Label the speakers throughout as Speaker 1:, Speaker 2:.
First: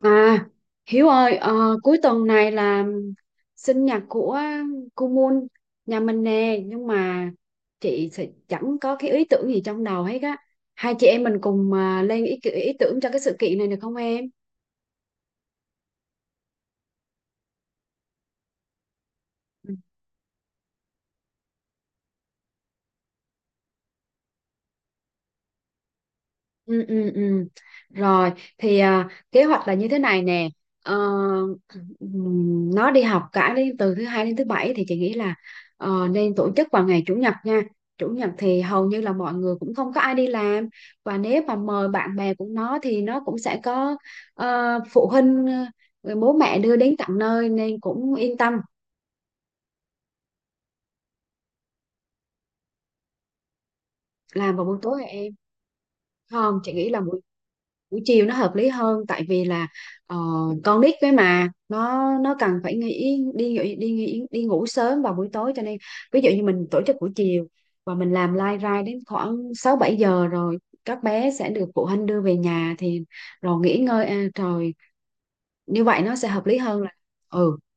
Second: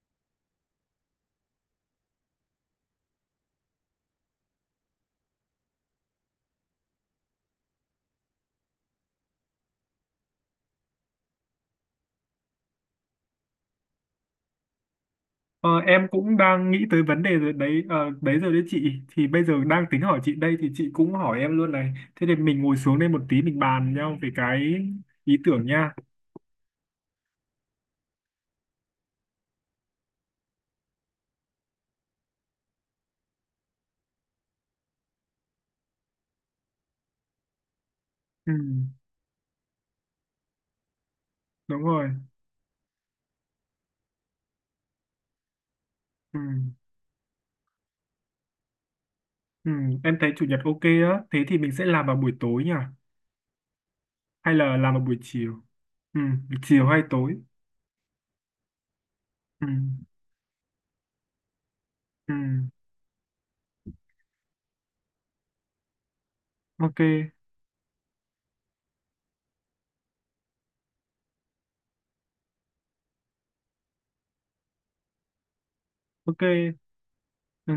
Speaker 1: À, Hiếu ơi, cuối tuần này là sinh nhật của cô Moon nhà mình nè, nhưng mà chị sẽ chẳng có cái ý tưởng gì trong đầu hết á. Hai chị em mình cùng lên ý tưởng cho cái sự kiện này được không em?
Speaker 2: Ờ, em cũng đang nghĩ tới vấn đề rồi đấy ờ, đấy rồi đấy chị Thì bây giờ đang tính hỏi chị đây thì chị cũng hỏi em luôn này. Thế thì mình ngồi xuống đây một tí mình bàn nhau về cái ý tưởng nha.
Speaker 1: Ừ, ừ, ừ. Rồi thì kế hoạch là như thế này nè. Ờ, nó đi học cả đến từ thứ hai đến thứ bảy thì chị nghĩ là nên tổ chức vào ngày chủ nhật nha. Chủ nhật
Speaker 2: ừ,
Speaker 1: thì hầu như là mọi người cũng không có ai đi làm, và nếu mà
Speaker 2: Đúng
Speaker 1: mời
Speaker 2: rồi.
Speaker 1: bạn bè của nó thì nó cũng sẽ có phụ huynh, bố
Speaker 2: ừ,
Speaker 1: mẹ đưa đến tận nơi nên cũng yên tâm.
Speaker 2: ừ, em thấy chủ nhật ok á, thế thì mình sẽ làm vào buổi tối nhỉ, hay
Speaker 1: Làm vào
Speaker 2: là
Speaker 1: buổi
Speaker 2: làm
Speaker 1: tối
Speaker 2: vào
Speaker 1: hả
Speaker 2: buổi
Speaker 1: em?
Speaker 2: chiều? ừ,
Speaker 1: Không, chị
Speaker 2: Chiều
Speaker 1: nghĩ là
Speaker 2: hay
Speaker 1: buổi
Speaker 2: tối?
Speaker 1: buổi chiều nó hợp lý hơn, tại vì
Speaker 2: ừ,
Speaker 1: là ờ, con nít cái mà nó
Speaker 2: ừ,
Speaker 1: nó cần phải đi đi ngủ sớm vào buổi tối, cho nên ví dụ như mình tổ chức
Speaker 2: ok.
Speaker 1: buổi chiều và mình làm live ra đến khoảng 6 7 giờ rồi các bé sẽ được phụ huynh đưa về nhà thì rồi nghỉ ngơi, rồi như vậy nó sẽ
Speaker 2: Ok.
Speaker 1: hợp lý hơn. Là ừ.
Speaker 2: Ừ.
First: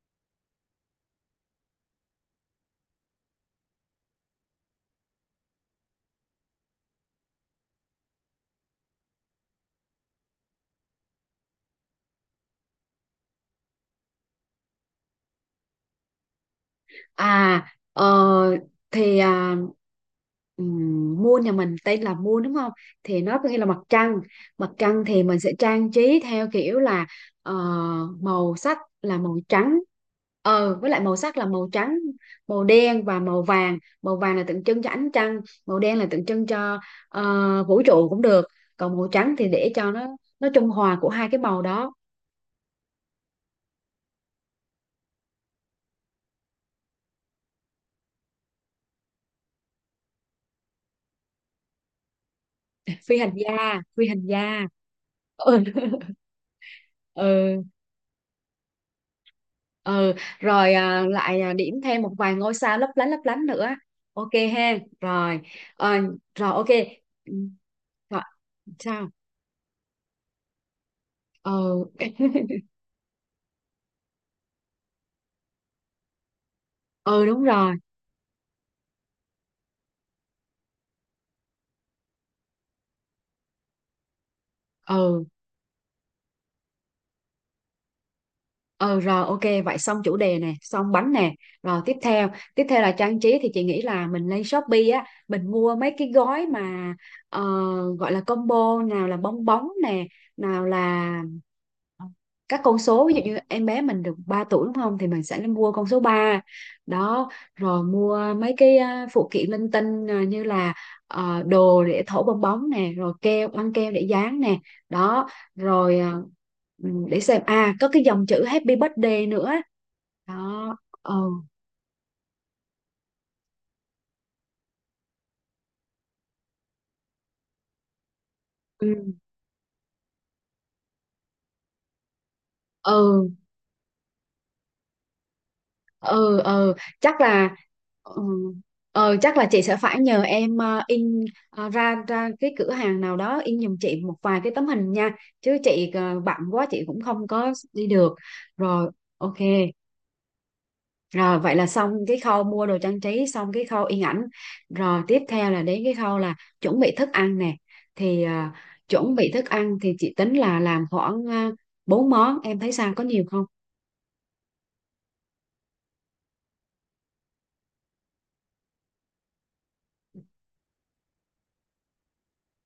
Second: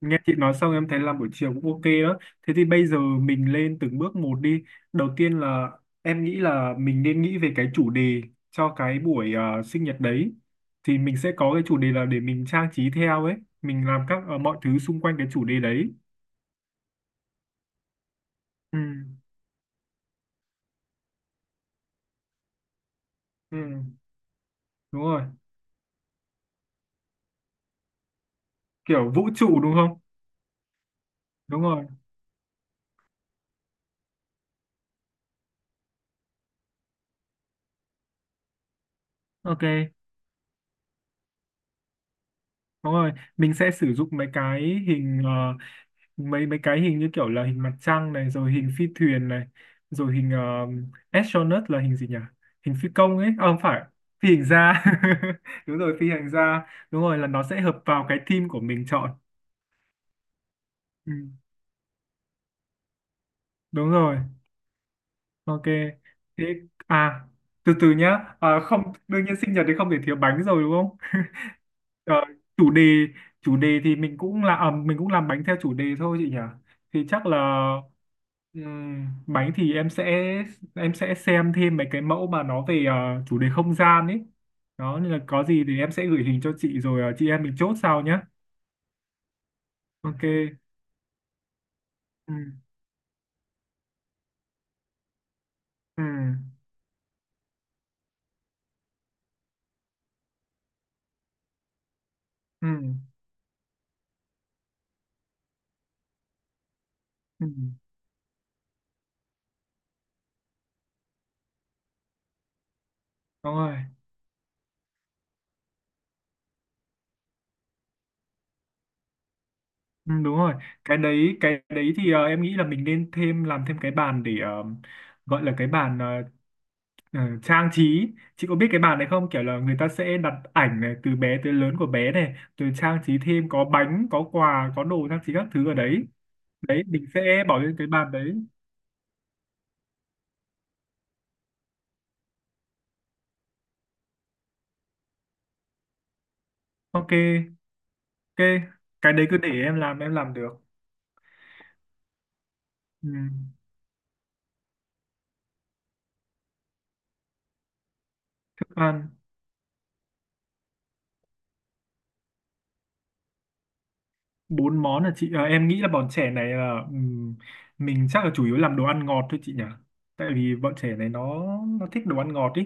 Speaker 2: Nghe chị nói xong em thấy làm buổi chiều cũng ok đó. Thế thì bây giờ mình lên từng bước một đi. Đầu tiên là em nghĩ là mình nên nghĩ về cái chủ đề cho cái buổi sinh nhật đấy. Thì mình sẽ có cái chủ đề là để mình trang trí theo ấy. Mình làm các mọi thứ xung quanh cái chủ đề đấy.
Speaker 1: à ờ,
Speaker 2: Ừ,
Speaker 1: thì à, Moon nhà mình tên là Moon đúng không? Thì nó có nghĩa là mặt
Speaker 2: ừ,
Speaker 1: trăng. Mặt
Speaker 2: Đúng
Speaker 1: trăng thì
Speaker 2: rồi.
Speaker 1: mình sẽ trang trí theo kiểu là ờ, màu sắc
Speaker 2: Kiểu
Speaker 1: là
Speaker 2: vũ
Speaker 1: màu
Speaker 2: trụ đúng
Speaker 1: trắng.
Speaker 2: không?
Speaker 1: Với lại màu sắc là
Speaker 2: Đúng
Speaker 1: màu
Speaker 2: rồi.
Speaker 1: trắng, màu đen và màu vàng. Màu vàng là tượng trưng cho ánh trăng, màu đen là tượng trưng cho vũ trụ cũng được, còn màu trắng thì
Speaker 2: Ok.
Speaker 1: để cho nó trung hòa của hai cái màu đó.
Speaker 2: Đúng rồi, mình sẽ sử dụng mấy cái hình mấy mấy cái hình như kiểu là hình mặt trăng này, rồi hình phi thuyền này, rồi hình astronaut là hình gì nhỉ? Hình phi
Speaker 1: phi
Speaker 2: công ấy,
Speaker 1: hành
Speaker 2: à, không
Speaker 1: gia
Speaker 2: phải,
Speaker 1: phi hành
Speaker 2: phi hành
Speaker 1: gia
Speaker 2: gia.
Speaker 1: Ừ.
Speaker 2: Đúng rồi, phi hành gia. Đúng rồi, là nó sẽ
Speaker 1: ừ
Speaker 2: hợp vào cái team của mình chọn.
Speaker 1: ừ. Rồi
Speaker 2: Ừ,
Speaker 1: điểm thêm một vài ngôi sao lấp lánh nữa.
Speaker 2: đúng rồi.
Speaker 1: Ok ha. Rồi.
Speaker 2: Ok.
Speaker 1: Ờ,
Speaker 2: Thế
Speaker 1: rồi ok.
Speaker 2: à,
Speaker 1: Ừ,
Speaker 2: từ từ
Speaker 1: rồi,
Speaker 2: nhá. À, không,
Speaker 1: sao?
Speaker 2: đương nhiên sinh nhật thì không thể thiếu bánh rồi đúng không?
Speaker 1: Ừ.
Speaker 2: Ờ, chủ đề chủ đề thì mình cũng là à, mình cũng làm bánh theo chủ đề thôi chị nhỉ. Thì
Speaker 1: Ừ,
Speaker 2: chắc là
Speaker 1: đúng rồi.
Speaker 2: bánh thì em sẽ xem thêm mấy cái mẫu mà nó về chủ đề không gian ấy. Đó nên là
Speaker 1: Ừ.
Speaker 2: có gì thì em sẽ gửi hình cho chị rồi chị em mình chốt sau nhá.
Speaker 1: Ừ rồi ok, vậy xong chủ đề nè,
Speaker 2: Ok.
Speaker 1: xong bánh nè, rồi tiếp theo.
Speaker 2: Ừ.
Speaker 1: Tiếp theo là trang trí thì chị nghĩ là mình lên Shopee á, mình mua mấy
Speaker 2: Ừ.
Speaker 1: cái gói mà ờ, gọi là combo, nào là bong bóng nè, nào là các
Speaker 2: Ừ.
Speaker 1: con số, ví dụ như em bé mình được 3 tuổi đúng không, thì mình sẽ nên mua con số 3 đó.
Speaker 2: Ừ.
Speaker 1: Rồi mua mấy cái phụ kiện linh tinh, như là đồ để thổi bong bóng nè, rồi keo,
Speaker 2: Đúng
Speaker 1: băng
Speaker 2: rồi.
Speaker 1: keo để dán nè, đó. Rồi ừ, để xem, có cái dòng chữ Happy Birthday nữa,
Speaker 2: Ừ, đúng rồi,
Speaker 1: đó.
Speaker 2: cái
Speaker 1: Ừ.
Speaker 2: đấy cái đấy thì em nghĩ là mình nên thêm làm thêm cái bàn để gọi là cái bàn trang trí. Chị có biết cái
Speaker 1: Ừ.
Speaker 2: bàn này không, kiểu là người ta sẽ đặt ảnh này từ bé tới lớn của bé này rồi trang trí
Speaker 1: Ừ.
Speaker 2: thêm có bánh có quà có đồ trang trí các thứ ở đấy,
Speaker 1: Ừ. Ừ.
Speaker 2: đấy mình
Speaker 1: Chắc
Speaker 2: sẽ
Speaker 1: là
Speaker 2: bỏ lên cái bàn
Speaker 1: ừ,
Speaker 2: đấy.
Speaker 1: chắc là chị sẽ phải nhờ em in ờ, ra ra cái cửa hàng nào đó in giùm chị một vài cái tấm hình nha, chứ chị bận quá chị cũng
Speaker 2: Ok.
Speaker 1: không có đi được.
Speaker 2: Ok,
Speaker 1: Rồi
Speaker 2: cái đấy
Speaker 1: ok.
Speaker 2: cứ để em làm, em làm được.
Speaker 1: Rồi vậy là xong cái khâu mua đồ trang
Speaker 2: Ừ.
Speaker 1: trí, xong cái khâu in ảnh. Rồi tiếp theo là đến cái khâu là chuẩn bị thức ăn nè. Thì
Speaker 2: Thức ăn.
Speaker 1: chuẩn bị thức ăn thì chị tính là làm khoảng uh, 4 món, em thấy sao, có nhiều không?
Speaker 2: Bốn món là chị em nghĩ là bọn trẻ này là mình chắc là chủ yếu làm đồ ăn ngọt thôi chị nhỉ, tại vì bọn trẻ này nó thích đồ ăn ngọt ý.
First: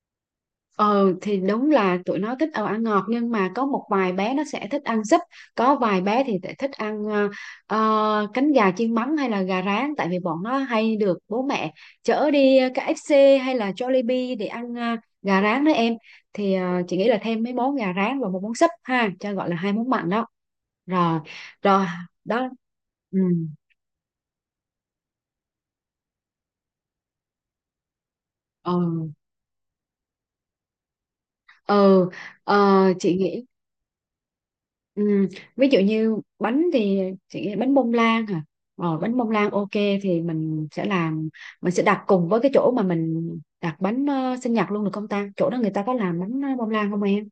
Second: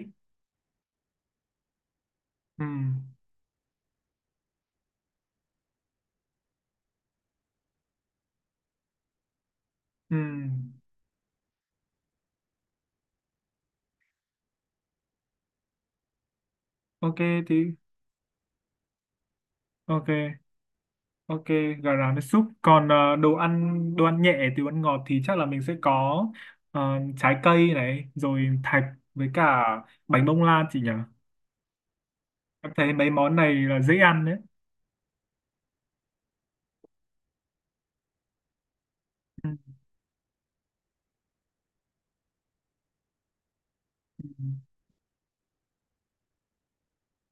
Speaker 1: Ừ thì đúng là tụi nó thích ăn
Speaker 2: Ừm,
Speaker 1: ngọt, nhưng mà có một vài bé nó sẽ thích ăn súp, có vài bé thì lại thích ăn cánh gà chiên mắm hay là gà rán, tại vì bọn nó
Speaker 2: ừm.
Speaker 1: hay được bố mẹ chở đi KFC hay là Jollibee để ăn gà rán đó em. Thì chị nghĩ là
Speaker 2: Ok
Speaker 1: thêm mấy
Speaker 2: thì
Speaker 1: món gà rán và một món súp ha, cho gọi là hai món mặn
Speaker 2: ok.
Speaker 1: đó. Rồi.
Speaker 2: Ok,
Speaker 1: Rồi
Speaker 2: gà rán với súp,
Speaker 1: đó.
Speaker 2: còn
Speaker 1: Ừ.
Speaker 2: đồ ăn nhẹ từ ăn ngọt thì chắc là mình sẽ có ờ, trái cây này, rồi thạch,
Speaker 1: Ừ,
Speaker 2: với cả bánh bông lan chị nhỉ.
Speaker 1: ừ.
Speaker 2: Em
Speaker 1: Ờ,
Speaker 2: thấy mấy
Speaker 1: chị
Speaker 2: món
Speaker 1: nghĩ.
Speaker 2: này là dễ ăn đấy.
Speaker 1: Ừ. Ví dụ như bánh thì chị nghĩ bánh bông lan hả? Ờ, bánh bông lan ok, thì mình sẽ làm, mình sẽ đặt cùng với cái chỗ mà mình đặt bánh sinh nhật luôn được không ta? Chỗ đó người ta có làm bánh bông lan không em?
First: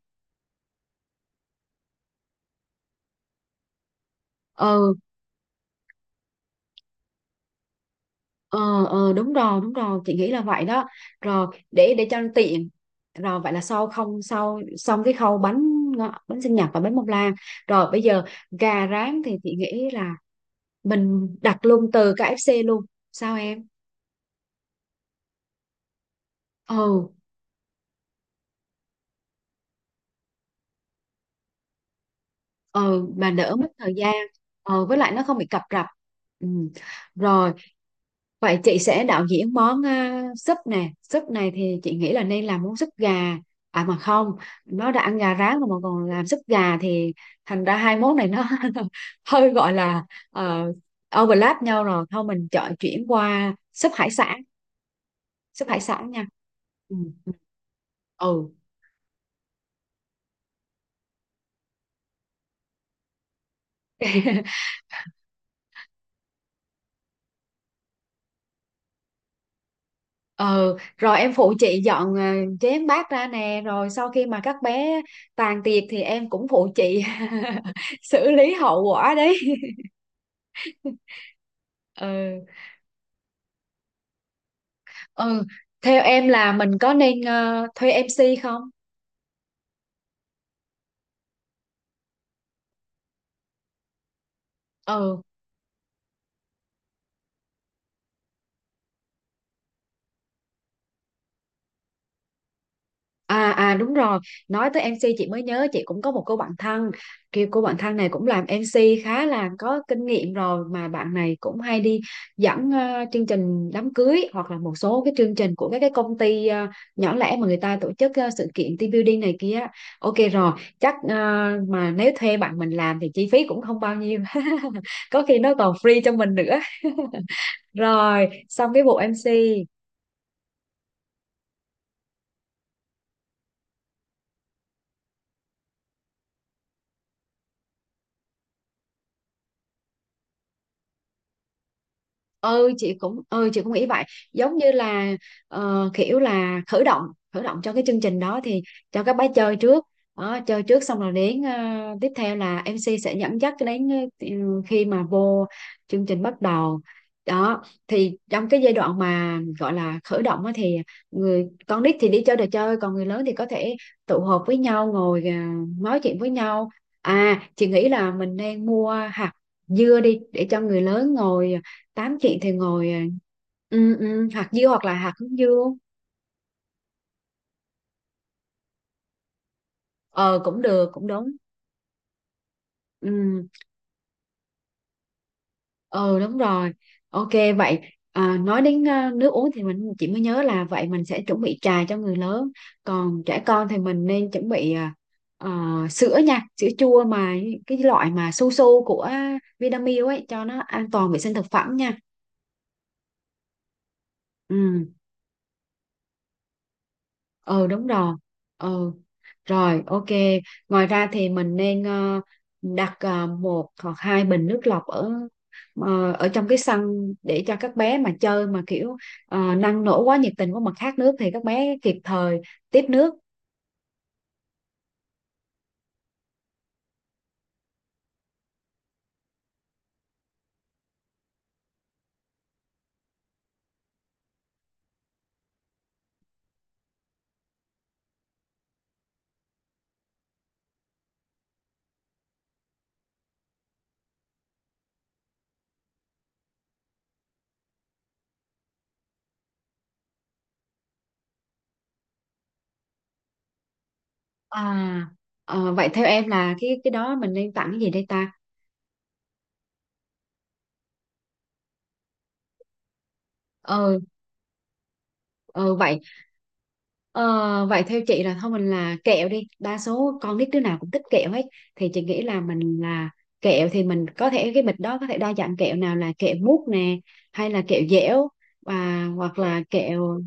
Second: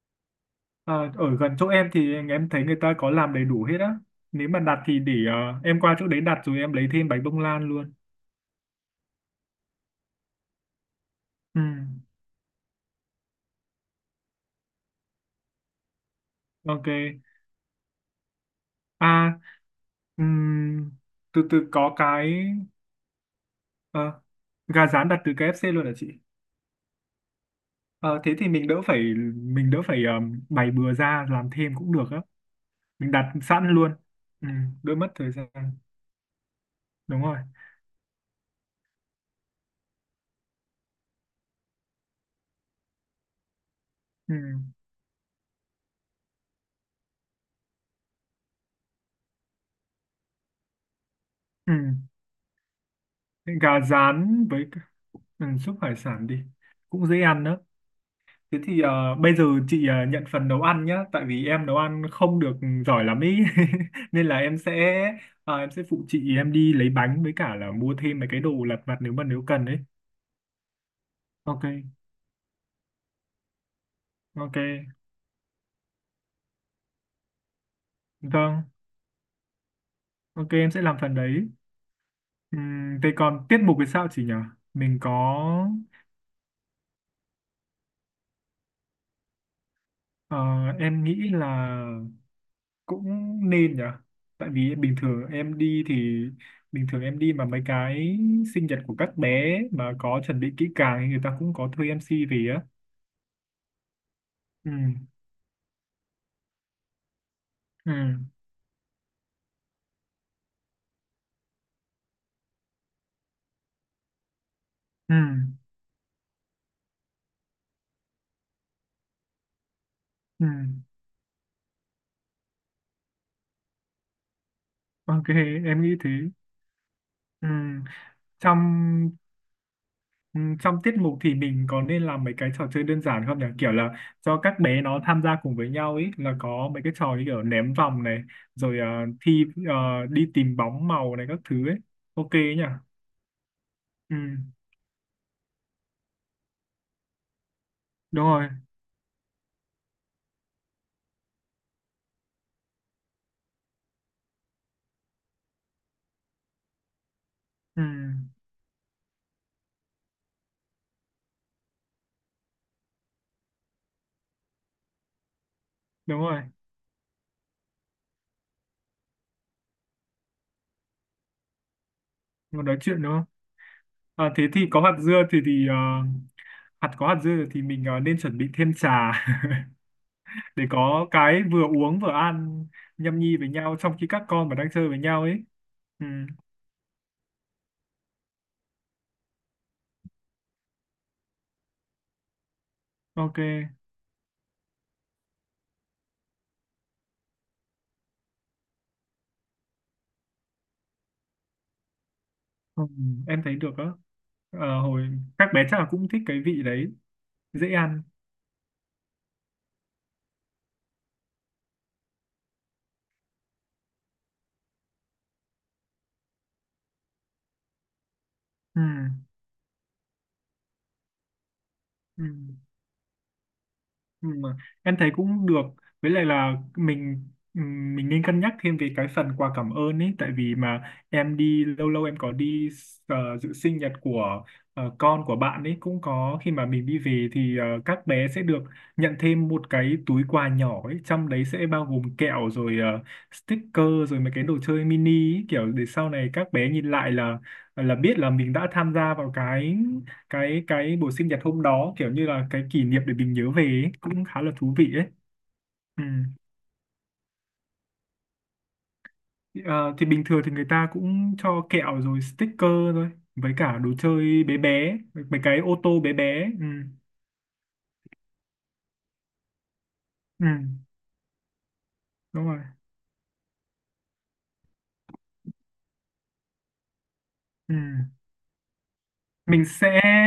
Speaker 2: Ờ, ở gần chỗ em thì em thấy người ta có làm đầy đủ hết á. Nếu mà đặt
Speaker 1: Ừ,
Speaker 2: thì để em qua chỗ đấy đặt rồi em lấy thêm bánh bông lan luôn.
Speaker 1: ờ ờ đúng rồi, chị nghĩ là vậy đó. Rồi
Speaker 2: Ừ,
Speaker 1: để cho nó tiện. Rồi vậy là sau không sau xong cái khâu bánh sinh nhật và
Speaker 2: ok.
Speaker 1: bánh bông lan. Rồi bây giờ gà rán thì
Speaker 2: À,
Speaker 1: chị nghĩ là
Speaker 2: ừm,
Speaker 1: mình
Speaker 2: từ
Speaker 1: đặt
Speaker 2: từ
Speaker 1: luôn
Speaker 2: có
Speaker 1: từ
Speaker 2: cái
Speaker 1: KFC luôn. Sao em?
Speaker 2: ờ, gà rán đặt từ KFC luôn hả chị?
Speaker 1: Ừ.
Speaker 2: Ờ, thế thì mình đỡ phải bày bừa ra làm thêm cũng được á.
Speaker 1: Ờ
Speaker 2: Mình
Speaker 1: mà
Speaker 2: đặt
Speaker 1: đỡ mất
Speaker 2: sẵn luôn.
Speaker 1: thời gian,
Speaker 2: Ừ,
Speaker 1: ờ
Speaker 2: đỡ
Speaker 1: với
Speaker 2: mất
Speaker 1: lại nó
Speaker 2: thời
Speaker 1: không bị
Speaker 2: gian.
Speaker 1: cập rập. Ừ.
Speaker 2: Đúng rồi.
Speaker 1: Rồi vậy chị sẽ đạo diễn món súp nè. Súp này thì chị nghĩ là nên làm món súp gà. À mà không,
Speaker 2: Ừ,
Speaker 1: nó đã ăn gà rán rồi mà còn làm súp gà thì thành ra hai món này nó hơi gọi là ờ, overlap
Speaker 2: ừ.
Speaker 1: nhau, rồi thôi mình chọn chuyển qua
Speaker 2: Gà
Speaker 1: súp hải sản.
Speaker 2: rán với cả- ừ,
Speaker 1: Súp
Speaker 2: súp
Speaker 1: hải
Speaker 2: hải
Speaker 1: sản nha.
Speaker 2: sản đi.
Speaker 1: Ừ.
Speaker 2: Cũng dễ ăn đó.
Speaker 1: Ừ.
Speaker 2: Thế thì bây giờ chị nhận phần nấu ăn nhá, tại vì em nấu ăn không được giỏi lắm ý,
Speaker 1: Ừ.
Speaker 2: nên là em sẽ em sẽ phụ chị, em đi lấy bánh với cả là mua thêm mấy cái đồ lặt vặt nếu mà nếu cần ấy.
Speaker 1: Ừ, rồi em phụ
Speaker 2: Ok,
Speaker 1: chị dọn chén bát ra nè, rồi sau khi mà các
Speaker 2: ok,
Speaker 1: bé tàn tiệc thì em cũng phụ chị xử lý
Speaker 2: vâng,
Speaker 1: hậu quả đấy.
Speaker 2: ok em sẽ làm phần đấy.
Speaker 1: Ừ,
Speaker 2: Thế còn tiết mục thì sao chị nhỉ? Mình có,
Speaker 1: ừ, theo em là mình có nên thuê MC không?
Speaker 2: ờ, em nghĩ là cũng nên nhở, tại vì bình
Speaker 1: Ừ.
Speaker 2: thường em đi thì bình thường em đi mà mấy cái sinh nhật của các bé mà có chuẩn bị kỹ càng thì người ta cũng có thuê MC về á.
Speaker 1: À à đúng rồi, nói
Speaker 2: Ừ.
Speaker 1: tới MC chị mới nhớ, chị cũng có một cô bạn thân, kiểu cô bạn
Speaker 2: Ừ.
Speaker 1: thân này cũng làm MC khá là có kinh nghiệm rồi, mà bạn này cũng hay đi dẫn chương trình đám cưới hoặc là một số cái
Speaker 2: Ừ.
Speaker 1: chương trình của các cái công ty nhỏ lẻ mà người ta tổ chức sự kiện team building này kia. Ok
Speaker 2: Ừ.
Speaker 1: rồi, chắc mà nếu thuê bạn mình làm thì chi phí cũng không bao nhiêu. Có
Speaker 2: Ok,
Speaker 1: khi nó còn
Speaker 2: em nghĩ
Speaker 1: free
Speaker 2: thế.
Speaker 1: cho mình nữa.
Speaker 2: Ừ,
Speaker 1: Rồi,
Speaker 2: trong
Speaker 1: xong cái bộ MC.
Speaker 2: ừ, trong tiết mục thì mình có nên làm mấy cái trò chơi đơn giản không nhỉ, kiểu là cho các bé nó tham gia cùng với nhau ấy, là có mấy cái trò như kiểu ném vòng này, rồi thi đi tìm bóng màu này các thứ ấy, ok ấy nhỉ?
Speaker 1: Ừ chị cũng chị cũng nghĩ vậy,
Speaker 2: Ừ,
Speaker 1: giống như là kiểu là khởi động cho cái chương trình
Speaker 2: đúng
Speaker 1: đó,
Speaker 2: rồi.
Speaker 1: thì cho các bé chơi trước đó, chơi trước xong rồi đến tiếp theo là MC sẽ dẫn dắt đến ờ, khi mà vô chương trình bắt đầu đó,
Speaker 2: Ừ,
Speaker 1: thì trong cái giai đoạn mà gọi là khởi động á thì người con nít thì đi chơi đồ chơi, còn người lớn thì có thể tụ họp với nhau ngồi nói chuyện
Speaker 2: đúng
Speaker 1: với
Speaker 2: rồi,
Speaker 1: nhau. À chị nghĩ là mình nên mua hạt dưa đi để cho người lớn ngồi tám, chị thì
Speaker 2: một nói
Speaker 1: ngồi
Speaker 2: chuyện đúng không?
Speaker 1: ừ, ừ,
Speaker 2: À, thế
Speaker 1: hạt
Speaker 2: thì
Speaker 1: dưa
Speaker 2: có
Speaker 1: hoặc là
Speaker 2: hạt
Speaker 1: hạt
Speaker 2: dưa
Speaker 1: hướng
Speaker 2: thì
Speaker 1: dương.
Speaker 2: hạt có hạt dưa thì mình nên chuẩn bị thêm trà
Speaker 1: Ờ cũng
Speaker 2: để
Speaker 1: được, cũng
Speaker 2: có
Speaker 1: đúng.
Speaker 2: cái vừa uống vừa ăn nhâm nhi
Speaker 1: Ừ,
Speaker 2: với nhau trong khi các con mà đang chơi với nhau ấy. Ừ,
Speaker 1: ờ đúng rồi. Ok vậy. Nói đến nước uống thì chị mới nhớ là vậy mình sẽ chuẩn bị trà cho người lớn, còn
Speaker 2: ok,
Speaker 1: trẻ con thì mình nên chuẩn bị ờ, sữa nha, sữa chua mà cái loại mà su su của Vinamilk ấy, cho nó an toàn vệ sinh thực phẩm nha.
Speaker 2: ừ, em thấy được á. Ờ,
Speaker 1: Ừ.
Speaker 2: hồi các bé chắc là cũng thích cái vị đấy,
Speaker 1: Ờ
Speaker 2: dễ
Speaker 1: đúng
Speaker 2: ăn.
Speaker 1: rồi. Ờ. Rồi, ok. Ngoài ra thì mình nên đặt một hoặc hai bình nước lọc ở ở trong cái sân để cho các bé mà chơi mà
Speaker 2: Ừ,
Speaker 1: kiểu năng nổ quá, nhiệt tình quá mà khát nước thì các bé kịp
Speaker 2: ừ.
Speaker 1: thời tiếp nước.
Speaker 2: Ừ, mà em thấy cũng được, với lại là mình nên cân nhắc thêm về cái phần quà cảm ơn ấy, tại vì mà em đi lâu lâu em có đi dự sinh nhật của con của bạn ấy, cũng có khi mà mình đi về thì các bé sẽ được nhận thêm một cái túi quà nhỏ ấy, trong đấy sẽ bao gồm kẹo rồi sticker rồi mấy cái đồ chơi mini ấy, kiểu để sau này các bé nhìn lại là biết là mình đã tham gia vào cái cái buổi sinh nhật hôm đó, kiểu như là cái kỷ niệm để mình nhớ về ấy, cũng khá là thú vị ấy.
Speaker 1: À, vậy
Speaker 2: Ừ.
Speaker 1: theo em là cái đó mình nên tặng cái gì đây ta?
Speaker 2: Ờ, thì bình thường thì người ta cũng cho kẹo rồi sticker thôi, với cả đồ
Speaker 1: Ờ.
Speaker 2: chơi bé bé, mấy cái
Speaker 1: Ờ
Speaker 2: ô
Speaker 1: vậy.
Speaker 2: tô bé bé. Ừ.
Speaker 1: Ờ, vậy theo chị là thôi mình là kẹo đi, đa số con
Speaker 2: Ừ.
Speaker 1: nít đứa nào cũng thích kẹo hết, thì chị nghĩ là
Speaker 2: Đúng rồi.
Speaker 1: mình là kẹo, thì mình có thể cái bịch đó có thể đa dạng kẹo, nào là kẹo mút nè, hay là
Speaker 2: Ừ.
Speaker 1: kẹo dẻo, và hoặc là
Speaker 2: Mình sẽ
Speaker 1: kẹo.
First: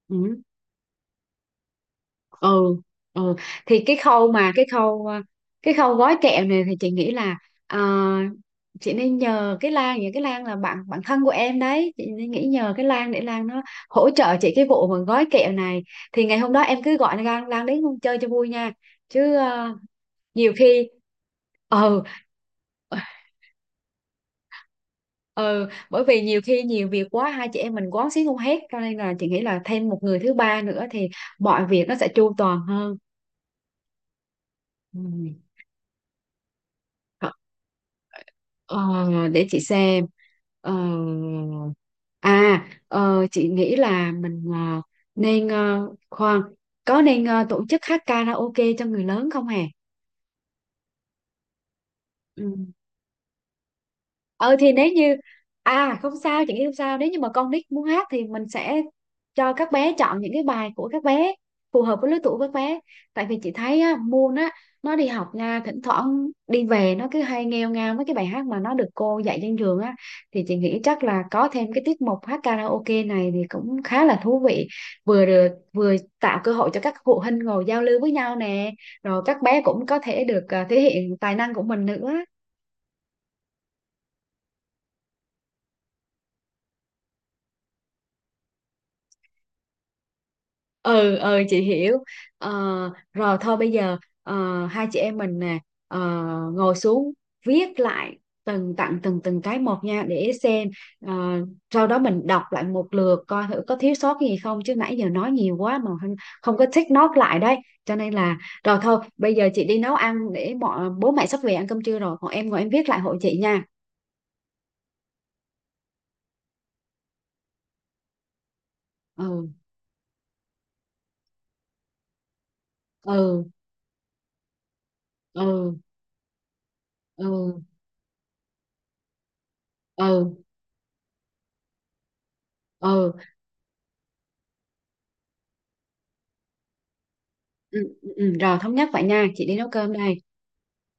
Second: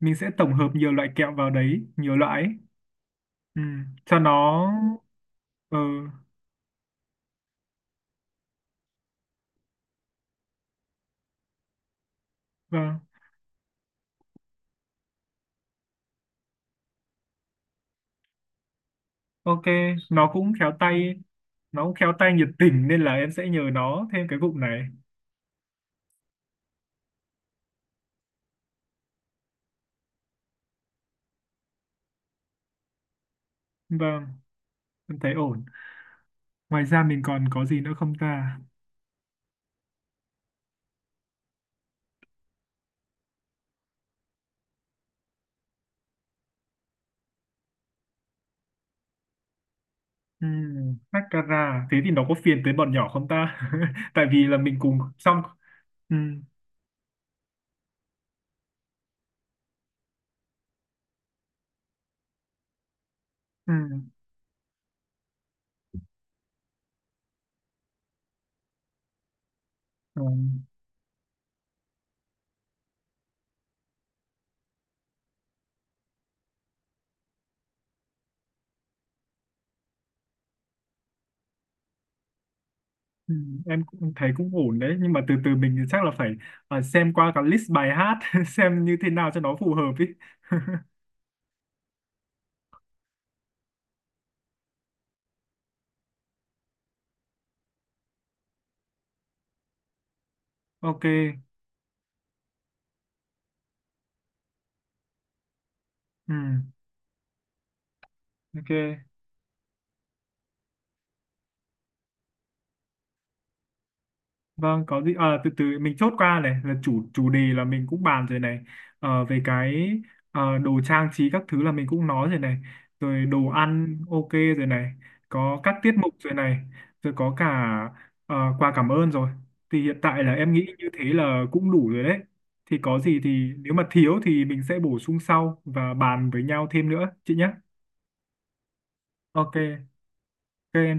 Speaker 2: mình sẽ
Speaker 1: Ừ.
Speaker 2: tổng hợp nhiều loại kẹo vào đấy, nhiều loại ấy.
Speaker 1: Ừ. Ừ
Speaker 2: Ừ.
Speaker 1: thì
Speaker 2: Cho
Speaker 1: cái
Speaker 2: nó
Speaker 1: khâu cái
Speaker 2: ừ.
Speaker 1: khâu gói kẹo này thì chị nghĩ là à, chị nên nhờ cái Lan, cái Lan là bạn bạn thân của em đấy, chị nên nghĩ nhờ cái
Speaker 2: Vâng,
Speaker 1: Lan để Lan nó hỗ trợ chị cái vụ mà gói kẹo này. Thì ngày hôm đó em cứ gọi Lan, Lan đến chơi cho vui nha, chứ
Speaker 2: ok, nó
Speaker 1: nhiều
Speaker 2: cũng khéo
Speaker 1: khi
Speaker 2: tay, nó cũng
Speaker 1: ừ.
Speaker 2: khéo tay nhiệt tình nên là em sẽ nhờ nó thêm cái vụ này.
Speaker 1: Ừ, bởi vì nhiều khi nhiều việc quá, hai chị em mình quán xuyến không hết, cho nên là chị nghĩ là thêm một người thứ ba nữa thì mọi việc nó sẽ chu toàn hơn.
Speaker 2: Vâng, em thấy
Speaker 1: Ừ.
Speaker 2: ổn. Ngoài ra mình
Speaker 1: Ờ.
Speaker 2: còn có gì nữa không ta?
Speaker 1: Ờ, để chị xem. Ờ, chị nghĩ là mình nên khoan, có nên tổ chức hát karaoke cho người lớn không hè?
Speaker 2: Mascara. Thế thì nó có
Speaker 1: Ừ.
Speaker 2: phiền tới bọn nhỏ không ta? Tại vì
Speaker 1: Ờ
Speaker 2: là
Speaker 1: thì
Speaker 2: mình
Speaker 1: nếu
Speaker 2: cùng
Speaker 1: như
Speaker 2: xong.
Speaker 1: à không
Speaker 2: Ừm,
Speaker 1: sao, chị nghĩ không sao, nếu như mà con nít muốn hát thì mình sẽ cho các bé chọn những cái bài của các bé phù hợp với lứa tuổi của các bé. Tại vì chị thấy á,
Speaker 2: ừm,
Speaker 1: Moon á nó đi học nha, thỉnh thoảng đi về nó cứ hay nghêu ngao mấy cái bài hát mà nó được cô dạy trên trường á. Thì chị
Speaker 2: ừm,
Speaker 1: nghĩ chắc là có thêm cái tiết mục hát karaoke này thì cũng khá là thú vị, vừa được vừa tạo cơ hội cho các phụ huynh ngồi giao lưu với nhau nè, rồi các bé cũng có thể được thể hiện tài năng của mình nữa.
Speaker 2: Em cũng thấy cũng ổn đấy. Nhưng mà từ từ mình chắc là phải xem qua cả list bài hát. Xem như thế nào cho nó phù hợp ý.
Speaker 1: Ừ ừ chị hiểu. Ờ, rồi thôi bây giờ hai chị em mình nè ờ, ngồi xuống viết lại từng từng cái một nha để xem.
Speaker 2: Ok.
Speaker 1: Ờ, sau đó mình đọc lại một lượt coi thử có thiếu sót gì không, chứ nãy giờ nói nhiều quá mà không có
Speaker 2: Ừm,
Speaker 1: take note lại đấy cho nên là.
Speaker 2: ok.
Speaker 1: Rồi thôi bây giờ chị đi nấu ăn để bọn bố mẹ sắp về ăn cơm trưa rồi, còn em ngồi em viết lại hộ chị nha.
Speaker 2: Vâng, có gì à, từ từ mình chốt qua này là chủ chủ đề là mình cũng bàn rồi này. Ờ, về
Speaker 1: Ừ.
Speaker 2: cái đồ trang trí các thứ là mình cũng nói rồi này, rồi
Speaker 1: Ừ.
Speaker 2: đồ ăn ok rồi này, có các
Speaker 1: Ừ.
Speaker 2: tiết mục rồi này, rồi
Speaker 1: Ừ.
Speaker 2: có cả
Speaker 1: Ừ.
Speaker 2: quà cảm ơn rồi, thì hiện tại là
Speaker 1: Ừ.
Speaker 2: em nghĩ như thế là cũng đủ rồi đấy, thì có
Speaker 1: Ừ, ừ.
Speaker 2: gì thì nếu mà thiếu thì mình sẽ bổ sung sau và bàn với nhau thêm nữa chị nhé.
Speaker 1: Ừ, ừ, rồi thống nhất vậy nha, chị đi
Speaker 2: Ok.
Speaker 1: nấu cơm đây.
Speaker 2: Ok.